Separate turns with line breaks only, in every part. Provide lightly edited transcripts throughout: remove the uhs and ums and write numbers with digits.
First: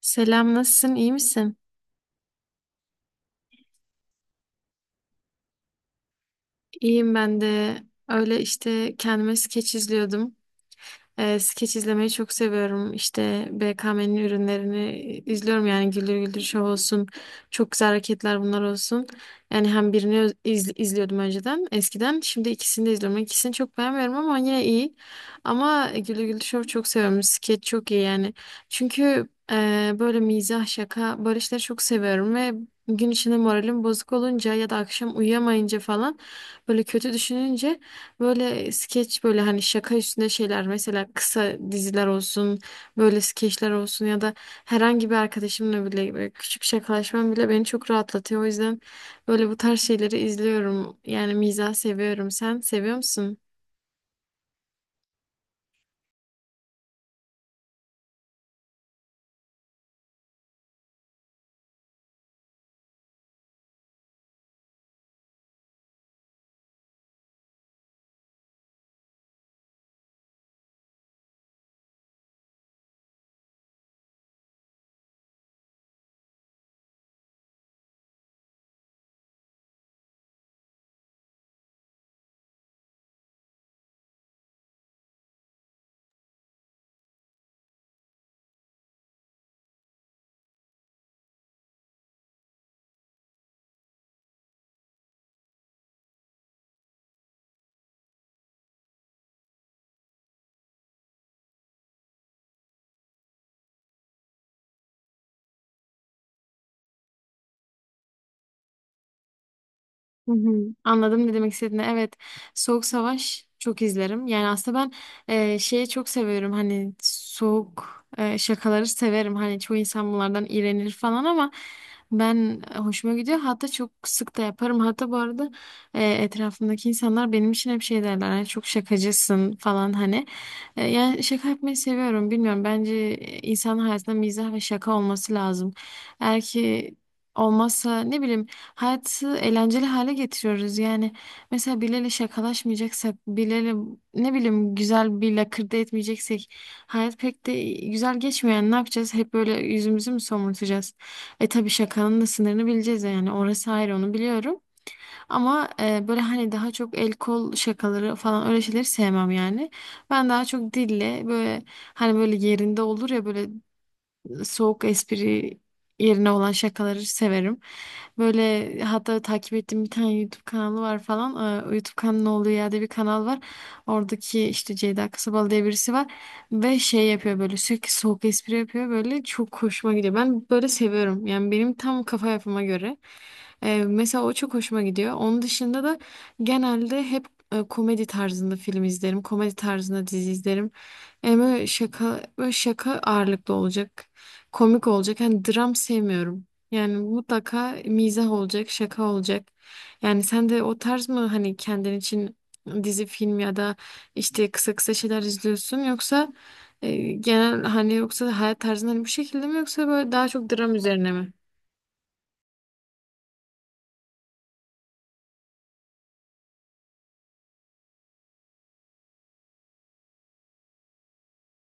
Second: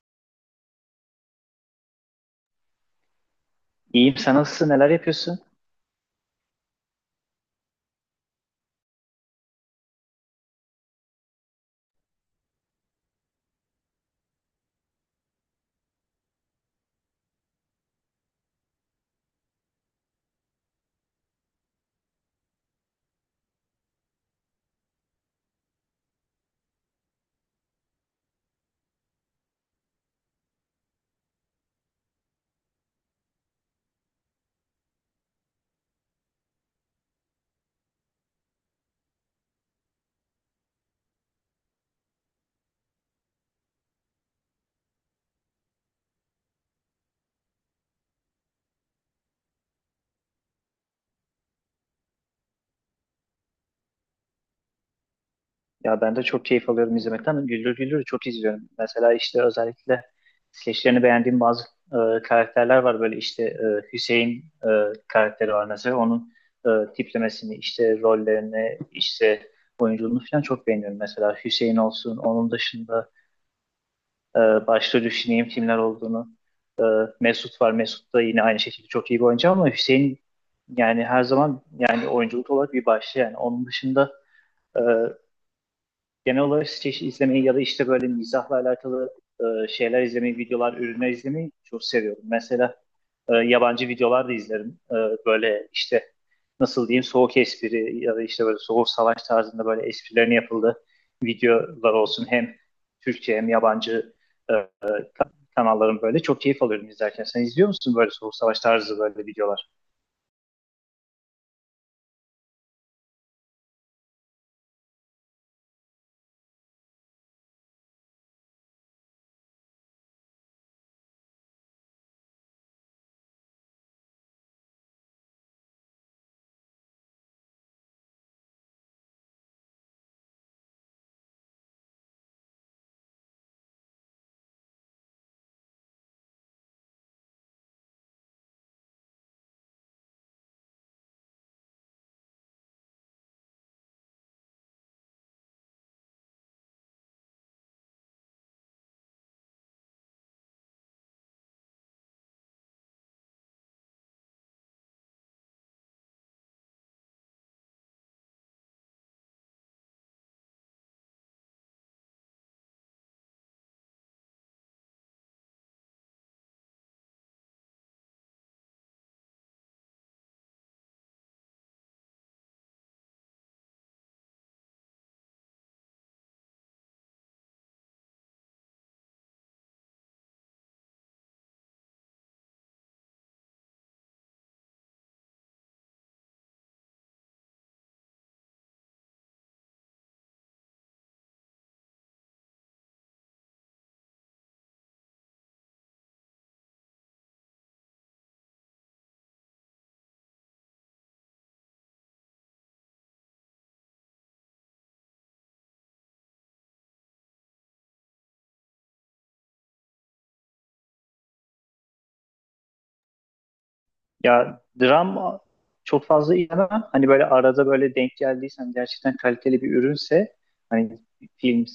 Selam, nasılsın? İyi misin?
İyiyim. Sen nasılsın? Neler yapıyorsun?
İyiyim ben de. Öyle işte kendime skeç izliyordum. Skeç izlemeyi çok seviyorum. İşte BKM'nin ürünlerini izliyorum yani Güldür Güldür Show olsun. Çok güzel hareketler bunlar olsun. Yani hem birini izliyordum önceden eskiden. Şimdi ikisini de izliyorum. İkisini çok beğenmiyorum ama yine iyi. Ama Güldür Güldür Show çok seviyorum. Skeç çok iyi yani. Çünkü böyle mizah, şaka böyle işleri çok seviyorum ve gün içinde moralim bozuk olunca ya da akşam uyuyamayınca falan böyle kötü düşününce böyle skeç böyle hani şaka üstüne şeyler, mesela kısa diziler olsun, böyle skeçler olsun ya da herhangi bir arkadaşımla bile böyle küçük şakalaşmam bile beni çok rahatlatıyor. O yüzden böyle bu tarz şeyleri izliyorum. Yani mizah seviyorum. Sen seviyor musun?
Ya ben de çok keyif alıyorum izlemekten. Güldür güldür çok izliyorum. Mesela işte özellikle skeçlerini beğendiğim bazı karakterler var. Böyle işte Hüseyin karakteri var mesela. Onun tiplemesini, işte rollerini, işte oyunculuğunu falan çok beğeniyorum. Mesela Hüseyin olsun. Onun dışında başta düşüneyim kimler olduğunu. E, Mesut var. Mesut da yine aynı şekilde çok iyi bir oyuncu ama Hüseyin yani her zaman yani oyunculuk olarak bir başta yani. Onun dışında e, genel olarak skeç izlemeyi ya da işte böyle mizahla alakalı şeyler izlemeyi, videolar, ürünler izlemeyi çok seviyorum. Mesela yabancı videolar da izlerim. Böyle işte nasıl diyeyim soğuk espri ya da işte böyle soğuk savaş tarzında böyle esprilerin yapıldığı videolar olsun. Hem Türkçe hem yabancı e, e, kanalların böyle çok keyif alıyorum izlerken. Sen izliyor musun böyle soğuk savaş tarzı böyle videolar?
Hı hı, anladım ne demek istediğini. Evet, Soğuk Savaş çok izlerim. Yani aslında ben şeyi çok seviyorum. Hani soğuk şakaları severim. Hani çoğu insan bunlardan iğrenir falan ama ben hoşuma gidiyor. Hatta çok sık da yaparım. Hatta bu arada etrafımdaki insanlar benim için hep şey derler. Hani çok şakacısın falan hani. Yani şaka yapmayı seviyorum. Bilmiyorum. Bence insanın hayatında mizah ve şaka olması lazım. Eğer ki olmazsa, ne bileyim, hayatı eğlenceli hale getiriyoruz yani. Mesela birileriyle şakalaşmayacaksak, birileriyle ne bileyim güzel bir lakırdı etmeyeceksek hayat pek de güzel geçmiyor. Yani ne yapacağız? Hep böyle yüzümüzü mü somurtacağız? E tabii şakanın da sınırını bileceğiz yani. Orası ayrı, onu biliyorum. Ama böyle hani daha çok el kol şakaları falan, öyle şeyleri sevmem yani. Ben daha çok dille böyle, hani böyle yerinde olur ya, böyle soğuk espri yerine olan şakaları severim. Böyle hatta takip ettiğim bir tane YouTube kanalı var falan. YouTube kanalı olduğu yerde bir kanal var. Oradaki işte Ceyda Kasabalı diye birisi var. Ve şey yapıyor, böyle sürekli soğuk espri yapıyor. Böyle çok hoşuma gidiyor. Ben böyle seviyorum. Yani benim tam kafa yapıma göre. Mesela o çok hoşuma gidiyor. Onun dışında da genelde hep komedi tarzında film izlerim. Komedi tarzında dizi izlerim. Yani böyle şaka, böyle şaka ağırlıklı olacak, komik olacak. Hani dram sevmiyorum. Yani mutlaka mizah olacak, şaka olacak. Yani sen de o tarz mı hani kendin için dizi, film ya da işte kısa kısa şeyler izliyorsun, yoksa genel hani, yoksa hayat tarzın hani bu şekilde mi, yoksa böyle daha çok dram üzerine mi?
Ya dram çok fazla izlemem. Hani böyle arada böyle denk geldiysen gerçekten kaliteli bir ürünse hani film,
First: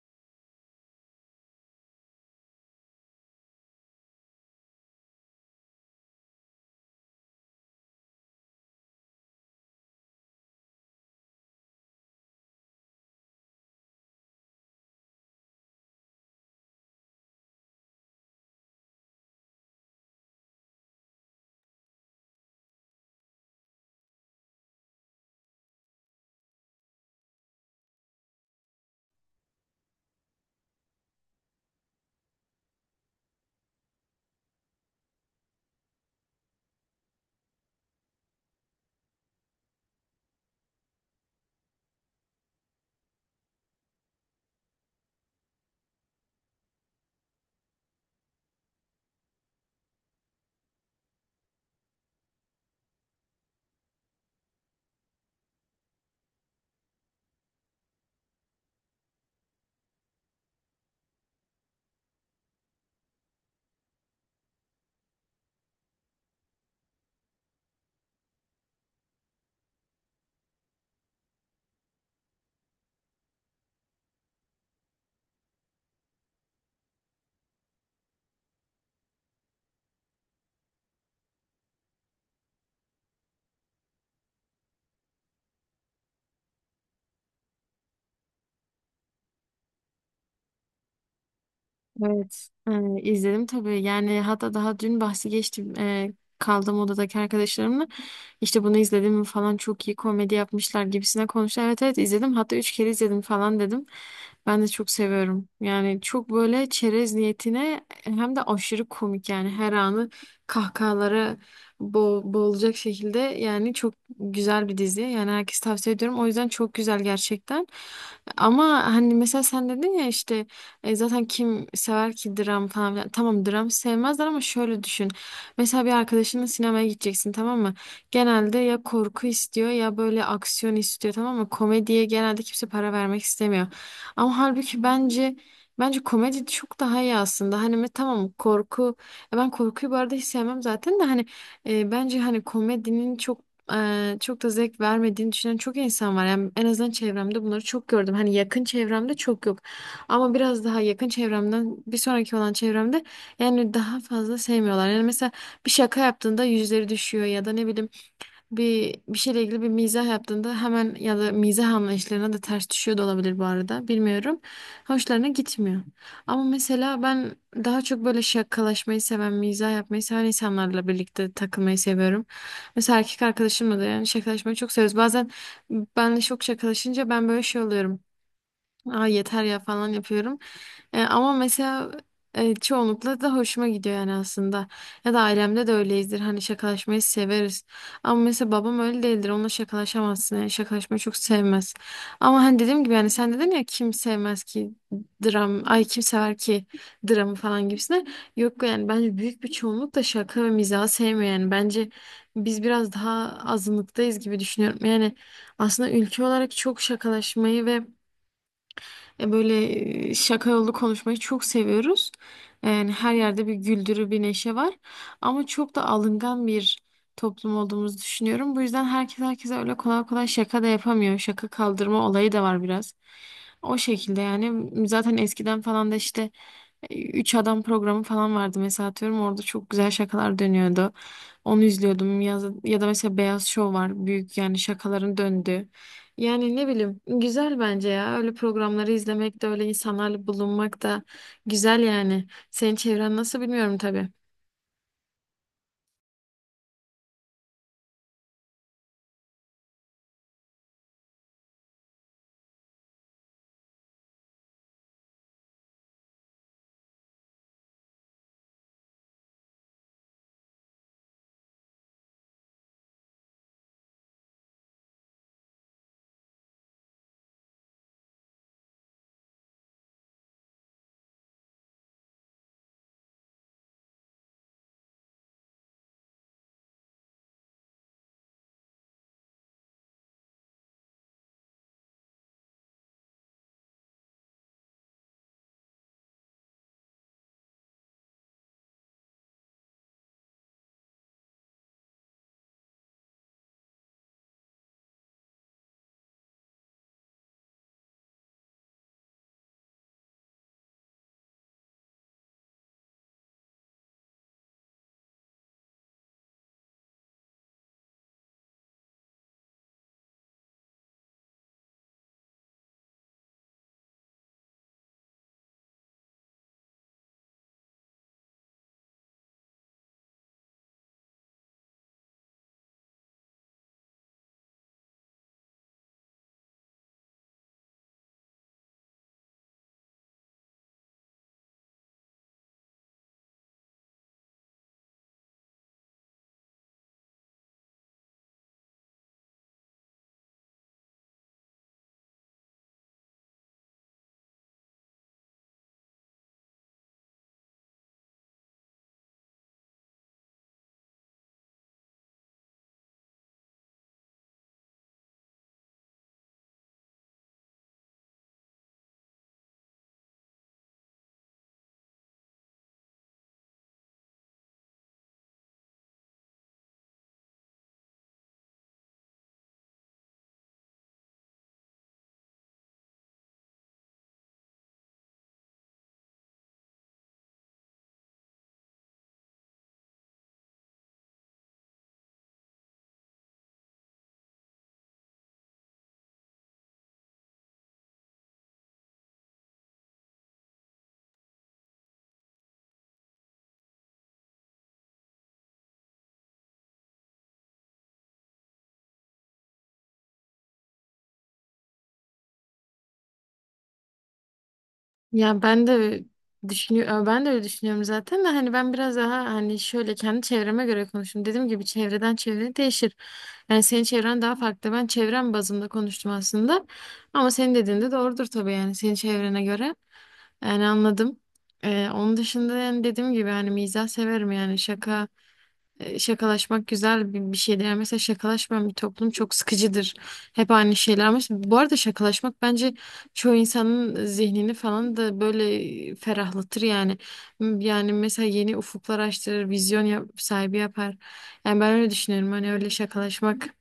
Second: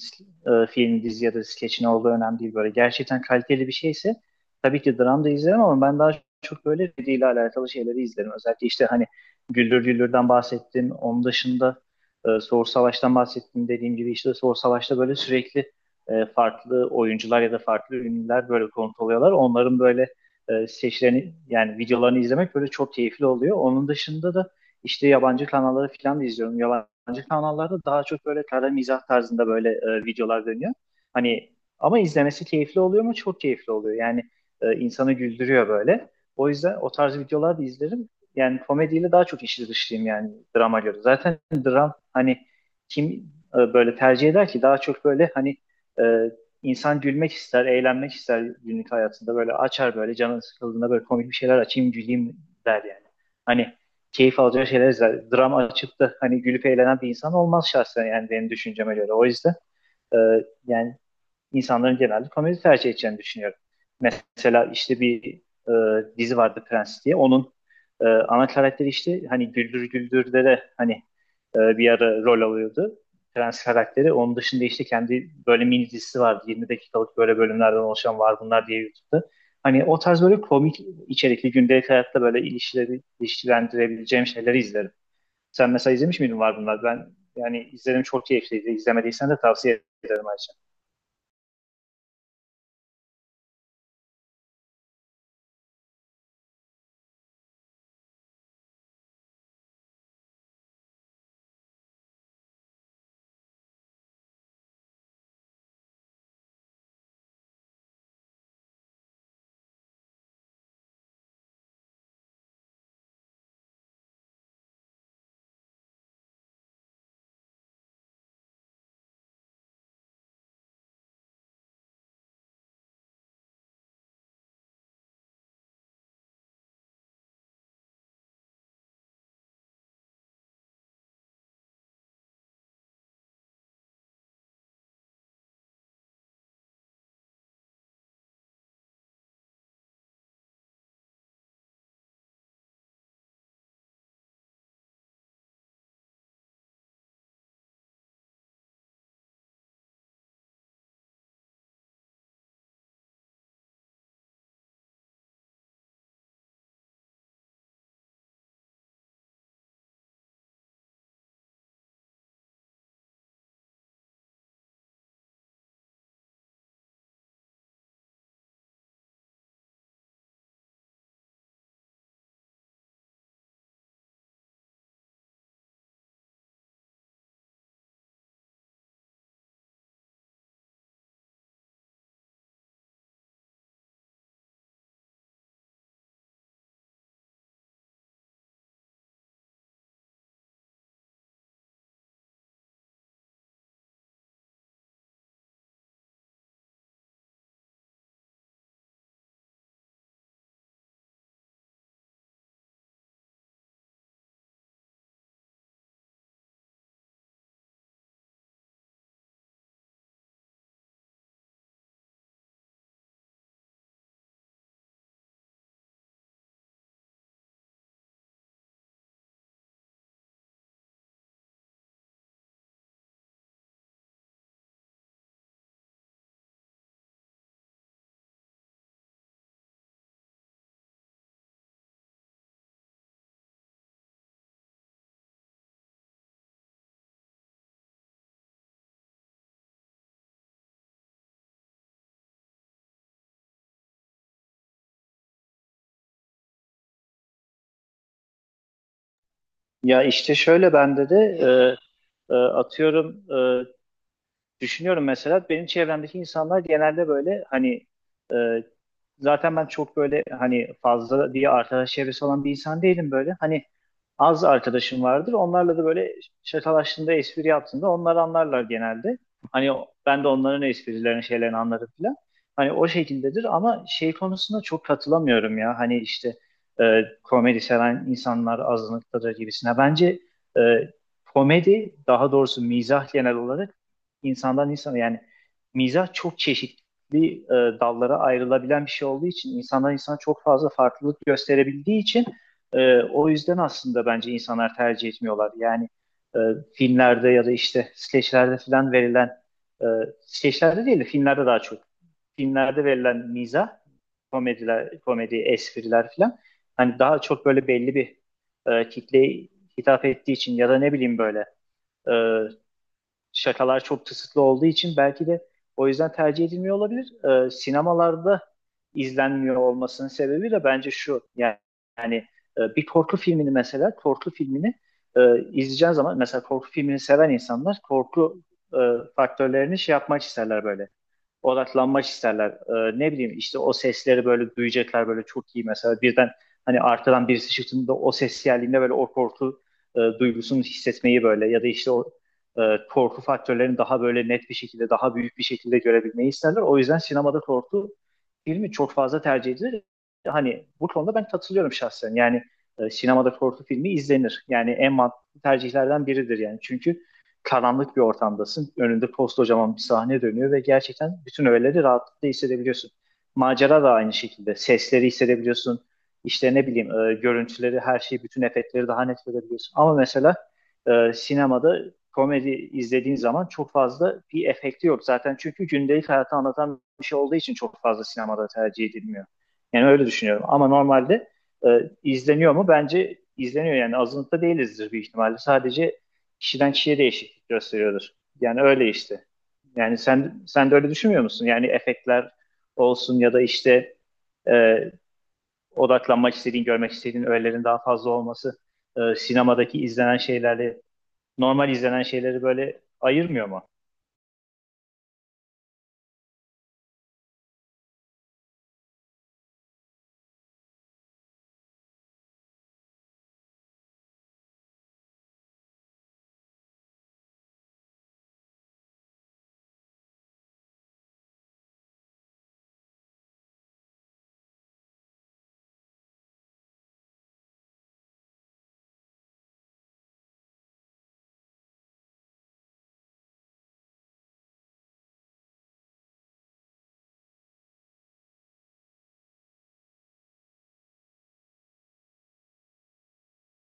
film, dizi ya da skeç ne olduğu önemli değil böyle. Gerçekten kaliteli bir şeyse tabii ki dram da izlerim ama ben daha çok böyle ile alakalı şeyleri izlerim. Özellikle işte hani Güldür Güldür'den bahsettim. Onun dışında Soğur Savaş'tan bahsettim. Dediğim gibi işte Soğur Savaş'ta böyle sürekli farklı oyuncular ya da farklı ünlüler böyle konut oluyorlar. Onların böyle seçilerini yani videolarını izlemek böyle çok keyifli oluyor. Onun dışında da işte yabancı kanalları falan da izliyorum. Yabancı kanallarda daha çok böyle kara mizah tarzında böyle videolar dönüyor. Hani ama izlemesi keyifli oluyor mu? Çok keyifli oluyor. Yani insanı güldürüyor böyle. O yüzden o tarz videolar da izlerim. Yani komediyle daha çok işi dışlıyım yani drama göre. Zaten dram hani kim böyle tercih eder ki daha çok böyle hani e, İnsan gülmek ister, eğlenmek ister günlük hayatında. Böyle açar böyle canın sıkıldığında böyle komik bir şeyler açayım güleyim der yani. Hani keyif alacağı şeyler izler. Dram açıp da hani gülüp eğlenen bir insan olmaz şahsen yani benim düşünceme göre. O yüzden e, yani insanların genelde komedi tercih edeceğini düşünüyorum. Mesela işte bir e, dizi vardı Prens diye. Onun ana karakteri işte hani Güldür Güldür'de de hani bir ara rol alıyordu. Prens karakteri. Onun dışında işte kendi böyle mini dizisi vardı. 20 dakikalık böyle bölümlerden oluşan var bunlar diye YouTube'da. Hani o tarz böyle komik içerikli gündelik hayatta böyle ilişkileri, ilişkilendirebileceğim şeyleri izlerim. Sen mesela izlemiş miydin var bunlar? Ben yani izledim çok keyifliydi. İzlemediysen de tavsiye ederim ayrıca.
Evet, izledim tabii. Yani hatta daha dün bahsi geçtim, kaldığım odadaki arkadaşlarımla. İşte bunu izledim mi falan, çok iyi komedi yapmışlar gibisine konuştular. Evet evet izledim. Hatta üç kere izledim falan dedim. Ben de çok seviyorum. Yani çok böyle çerez niyetine, hem de aşırı komik yani, her anı kahkahalara boğulacak şekilde yani. Çok güzel bir dizi. Yani herkes tavsiye ediyorum. O yüzden çok güzel gerçekten. Ama hani mesela sen dedin ya işte, zaten kim sever ki dram falan filan. Tamam, dram sevmezler ama şöyle düşün. Mesela bir arkadaşınla sinemaya gideceksin, tamam mı? Genelde ya korku istiyor ya böyle aksiyon istiyor, tamam mı? Komediye genelde kimse para vermek istemiyor. Ama halbuki bence komedi çok daha iyi aslında. Hani tamam korku. Ben korkuyu bu arada hiç sevmem zaten. De hani bence hani komedinin çok, çok da zevk vermediğini düşünen çok insan var. Yani en azından çevremde bunları çok gördüm. Hani yakın çevremde çok yok. Ama biraz daha yakın çevremden bir sonraki olan çevremde yani daha fazla sevmiyorlar. Yani mesela bir şaka yaptığında yüzleri düşüyor ya da ne bileyim bir şeyle ilgili bir mizah yaptığında hemen, ya da mizah anlayışlarına da ters düşüyor da olabilir bu arada, bilmiyorum. Hoşlarına gitmiyor. Ama mesela ben daha çok böyle şakalaşmayı seven, mizah yapmayı seven insanlarla birlikte takılmayı seviyorum. Mesela erkek arkadaşımla da yani şakalaşmayı çok seviyoruz. Bazen benle çok şakalaşınca ben böyle şey oluyorum. Aa, yeter ya falan yapıyorum. Ama mesela çoğunlukla da hoşuma gidiyor yani aslında. Ya da ailemde de öyleyizdir. Hani şakalaşmayı severiz. Ama mesela babam öyle değildir. Onunla şakalaşamazsın. Yani şakalaşmayı çok sevmez. Ama hani dediğim gibi yani sen dedin ya, kim sevmez ki dram, ay kim sever ki dramı falan gibisine. Yok yani bence büyük bir çoğunluk da şaka ve mizahı sevmiyor yani. Bence biz biraz daha azınlıktayız gibi düşünüyorum. Yani aslında ülke olarak çok şakalaşmayı ve böyle şaka yollu konuşmayı çok seviyoruz. Yani her yerde bir güldürü, bir neşe var. Ama çok da alıngan bir toplum olduğumuzu düşünüyorum. Bu yüzden herkes herkese öyle kolay kolay şaka da yapamıyor. Şaka kaldırma olayı da var biraz. O şekilde yani. Zaten eskiden falan da işte Üç Adam programı falan vardı mesela, atıyorum, orada çok güzel şakalar dönüyordu. Onu izliyordum ya, ya da mesela Beyaz Şov var, büyük yani şakaların döndüğü. Yani ne bileyim, güzel bence ya. Öyle programları izlemek de öyle insanlarla bulunmak da güzel yani. Senin çevren nasıl bilmiyorum tabii.
Ya işte şöyle bende de atıyorum düşünüyorum mesela benim çevremdeki insanlar genelde böyle hani e, zaten ben çok böyle hani fazla diye arkadaş çevresi olan bir insan değilim böyle. Hani az arkadaşım vardır. Onlarla da böyle şakalaştığında, espri yaptığında onlar anlarlar genelde. Hani ben de onların esprilerini, şeylerini anlarım falan. Hani o şekildedir ama şey konusunda çok katılamıyorum ya. Hani işte e, komedi seven insanlar azınlıktadır gibisine. Bence e, komedi, daha doğrusu mizah genel olarak insandan insana yani mizah çok çeşitli dallara ayrılabilen bir şey olduğu için insandan insana çok fazla farklılık gösterebildiği için o yüzden aslında bence insanlar tercih etmiyorlar. Yani e, filmlerde ya da işte skeçlerde falan verilen e, skeçlerde değil de filmlerde daha çok filmlerde verilen mizah, komediler, komedi, espriler falan hani daha çok böyle belli bir kitleye hitap ettiği için ya da ne bileyim böyle e, şakalar çok tısıtlı olduğu için belki de o yüzden tercih edilmiyor olabilir. Sinemalarda izlenmiyor olmasının sebebi de bence şu. Yani, yani bir korku filmini mesela korku filmini e, izleyeceğin zaman mesela korku filmini seven insanlar korku e, faktörlerini şey yapmak isterler böyle odaklanmak isterler. Ne bileyim işte o sesleri böyle duyacaklar böyle çok iyi mesela birden hani arkadan birisi çıktığında o ses geldiğinde böyle o korku duygusunu hissetmeyi böyle ya da işte o e, korku faktörlerini daha böyle net bir şekilde daha büyük bir şekilde görebilmeyi isterler. O yüzden sinemada korku filmi çok fazla tercih edilir. Hani bu konuda ben katılıyorum şahsen. Yani sinemada korku filmi izlenir. Yani en mantıklı tercihlerden biridir yani. Çünkü karanlık bir ortamdasın. Önünde koskocaman bir sahne dönüyor ve gerçekten bütün öğeleri rahatlıkla hissedebiliyorsun. Macera da aynı şekilde. Sesleri hissedebiliyorsun. İşte ne bileyim görüntüleri, her şeyi, bütün efektleri daha net görebiliyorsun. Ama mesela sinemada komedi izlediğin zaman çok fazla bir efekti yok zaten. Çünkü gündelik hayatı anlatan bir şey olduğu için çok fazla sinemada tercih edilmiyor. Yani öyle düşünüyorum. Ama normalde e, izleniyor mu? Bence izleniyor yani azınlıkta değilizdir büyük ihtimalle. Sadece kişiden kişiye değişiklik gösteriyordur. Yani öyle işte. Yani sen de öyle düşünmüyor musun? Yani efektler olsun ya da işte e, odaklanmak istediğin, görmek istediğin öğelerin daha fazla olması sinemadaki izlenen şeylerle normal izlenen şeyleri böyle ayırmıyor mu?
Ya ben de düşünüyorum, ben de öyle düşünüyorum zaten. De hani ben biraz daha hani şöyle kendi çevreme göre konuştum. Dediğim gibi çevreden çevreye değişir. Yani senin çevren daha farklı. Ben çevrem bazında konuştum aslında. Ama senin dediğin de doğrudur tabii, yani senin çevrene göre. Yani anladım. Onun dışında yani dediğim gibi hani mizah severim yani şaka. Şakalaşmak güzel bir şeydir. Yani mesela şakalaşmayan bir toplum çok sıkıcıdır. Hep aynı şeyler. Bu arada şakalaşmak bence çoğu insanın zihnini falan da böyle ferahlatır yani. Yani mesela yeni ufuklar açtırır, vizyon sahibi yapar. Yani ben öyle düşünüyorum. Hani öyle şakalaşmak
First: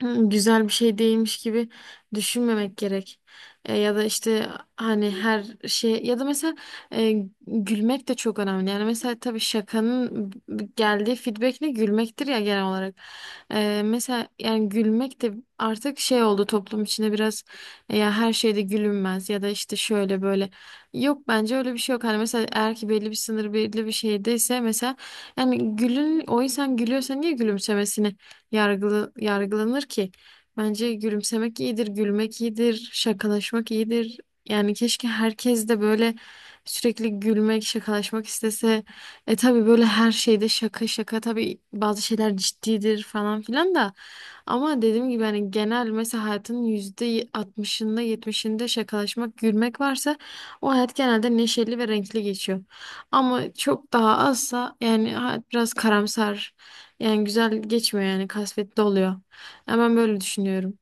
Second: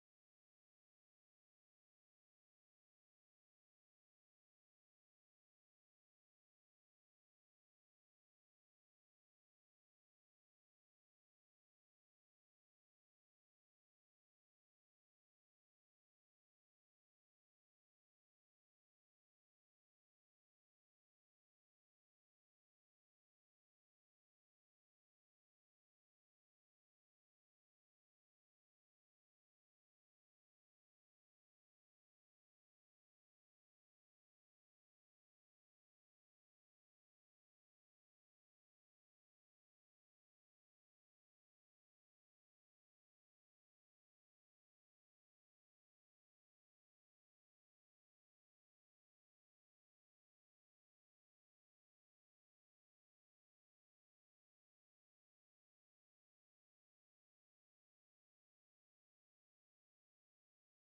Hı, güzel bir şey değilmiş gibi düşünmemek gerek. Ya da işte hani her şey ya da mesela e, gülmek de çok önemli. Yani mesela tabii şakanın geldiği feedback ne, gülmektir ya genel olarak. Mesela yani gülmek de artık şey oldu toplum içinde biraz, ya her şeyde gülünmez ya da işte şöyle böyle. Yok, bence öyle bir şey yok. Hani mesela eğer ki belli bir sınır, belli bir şeydeyse mesela, yani gülün, o insan gülüyorsa niye gülümsemesini yargılı, yargılanır ki. Bence gülümsemek iyidir, gülmek iyidir, şakalaşmak iyidir. Yani keşke herkes de böyle sürekli gülmek, şakalaşmak istese. E tabii böyle her şeyde şaka şaka, tabii bazı şeyler ciddidir falan filan da. Ama dediğim gibi hani genel mesela hayatın yüzde altmışında yetmişinde şakalaşmak, gülmek varsa o hayat genelde neşeli ve renkli geçiyor. Ama çok daha azsa yani hayat biraz karamsar, yani güzel geçmiyor yani, kasvetli oluyor. Yani ben böyle düşünüyorum.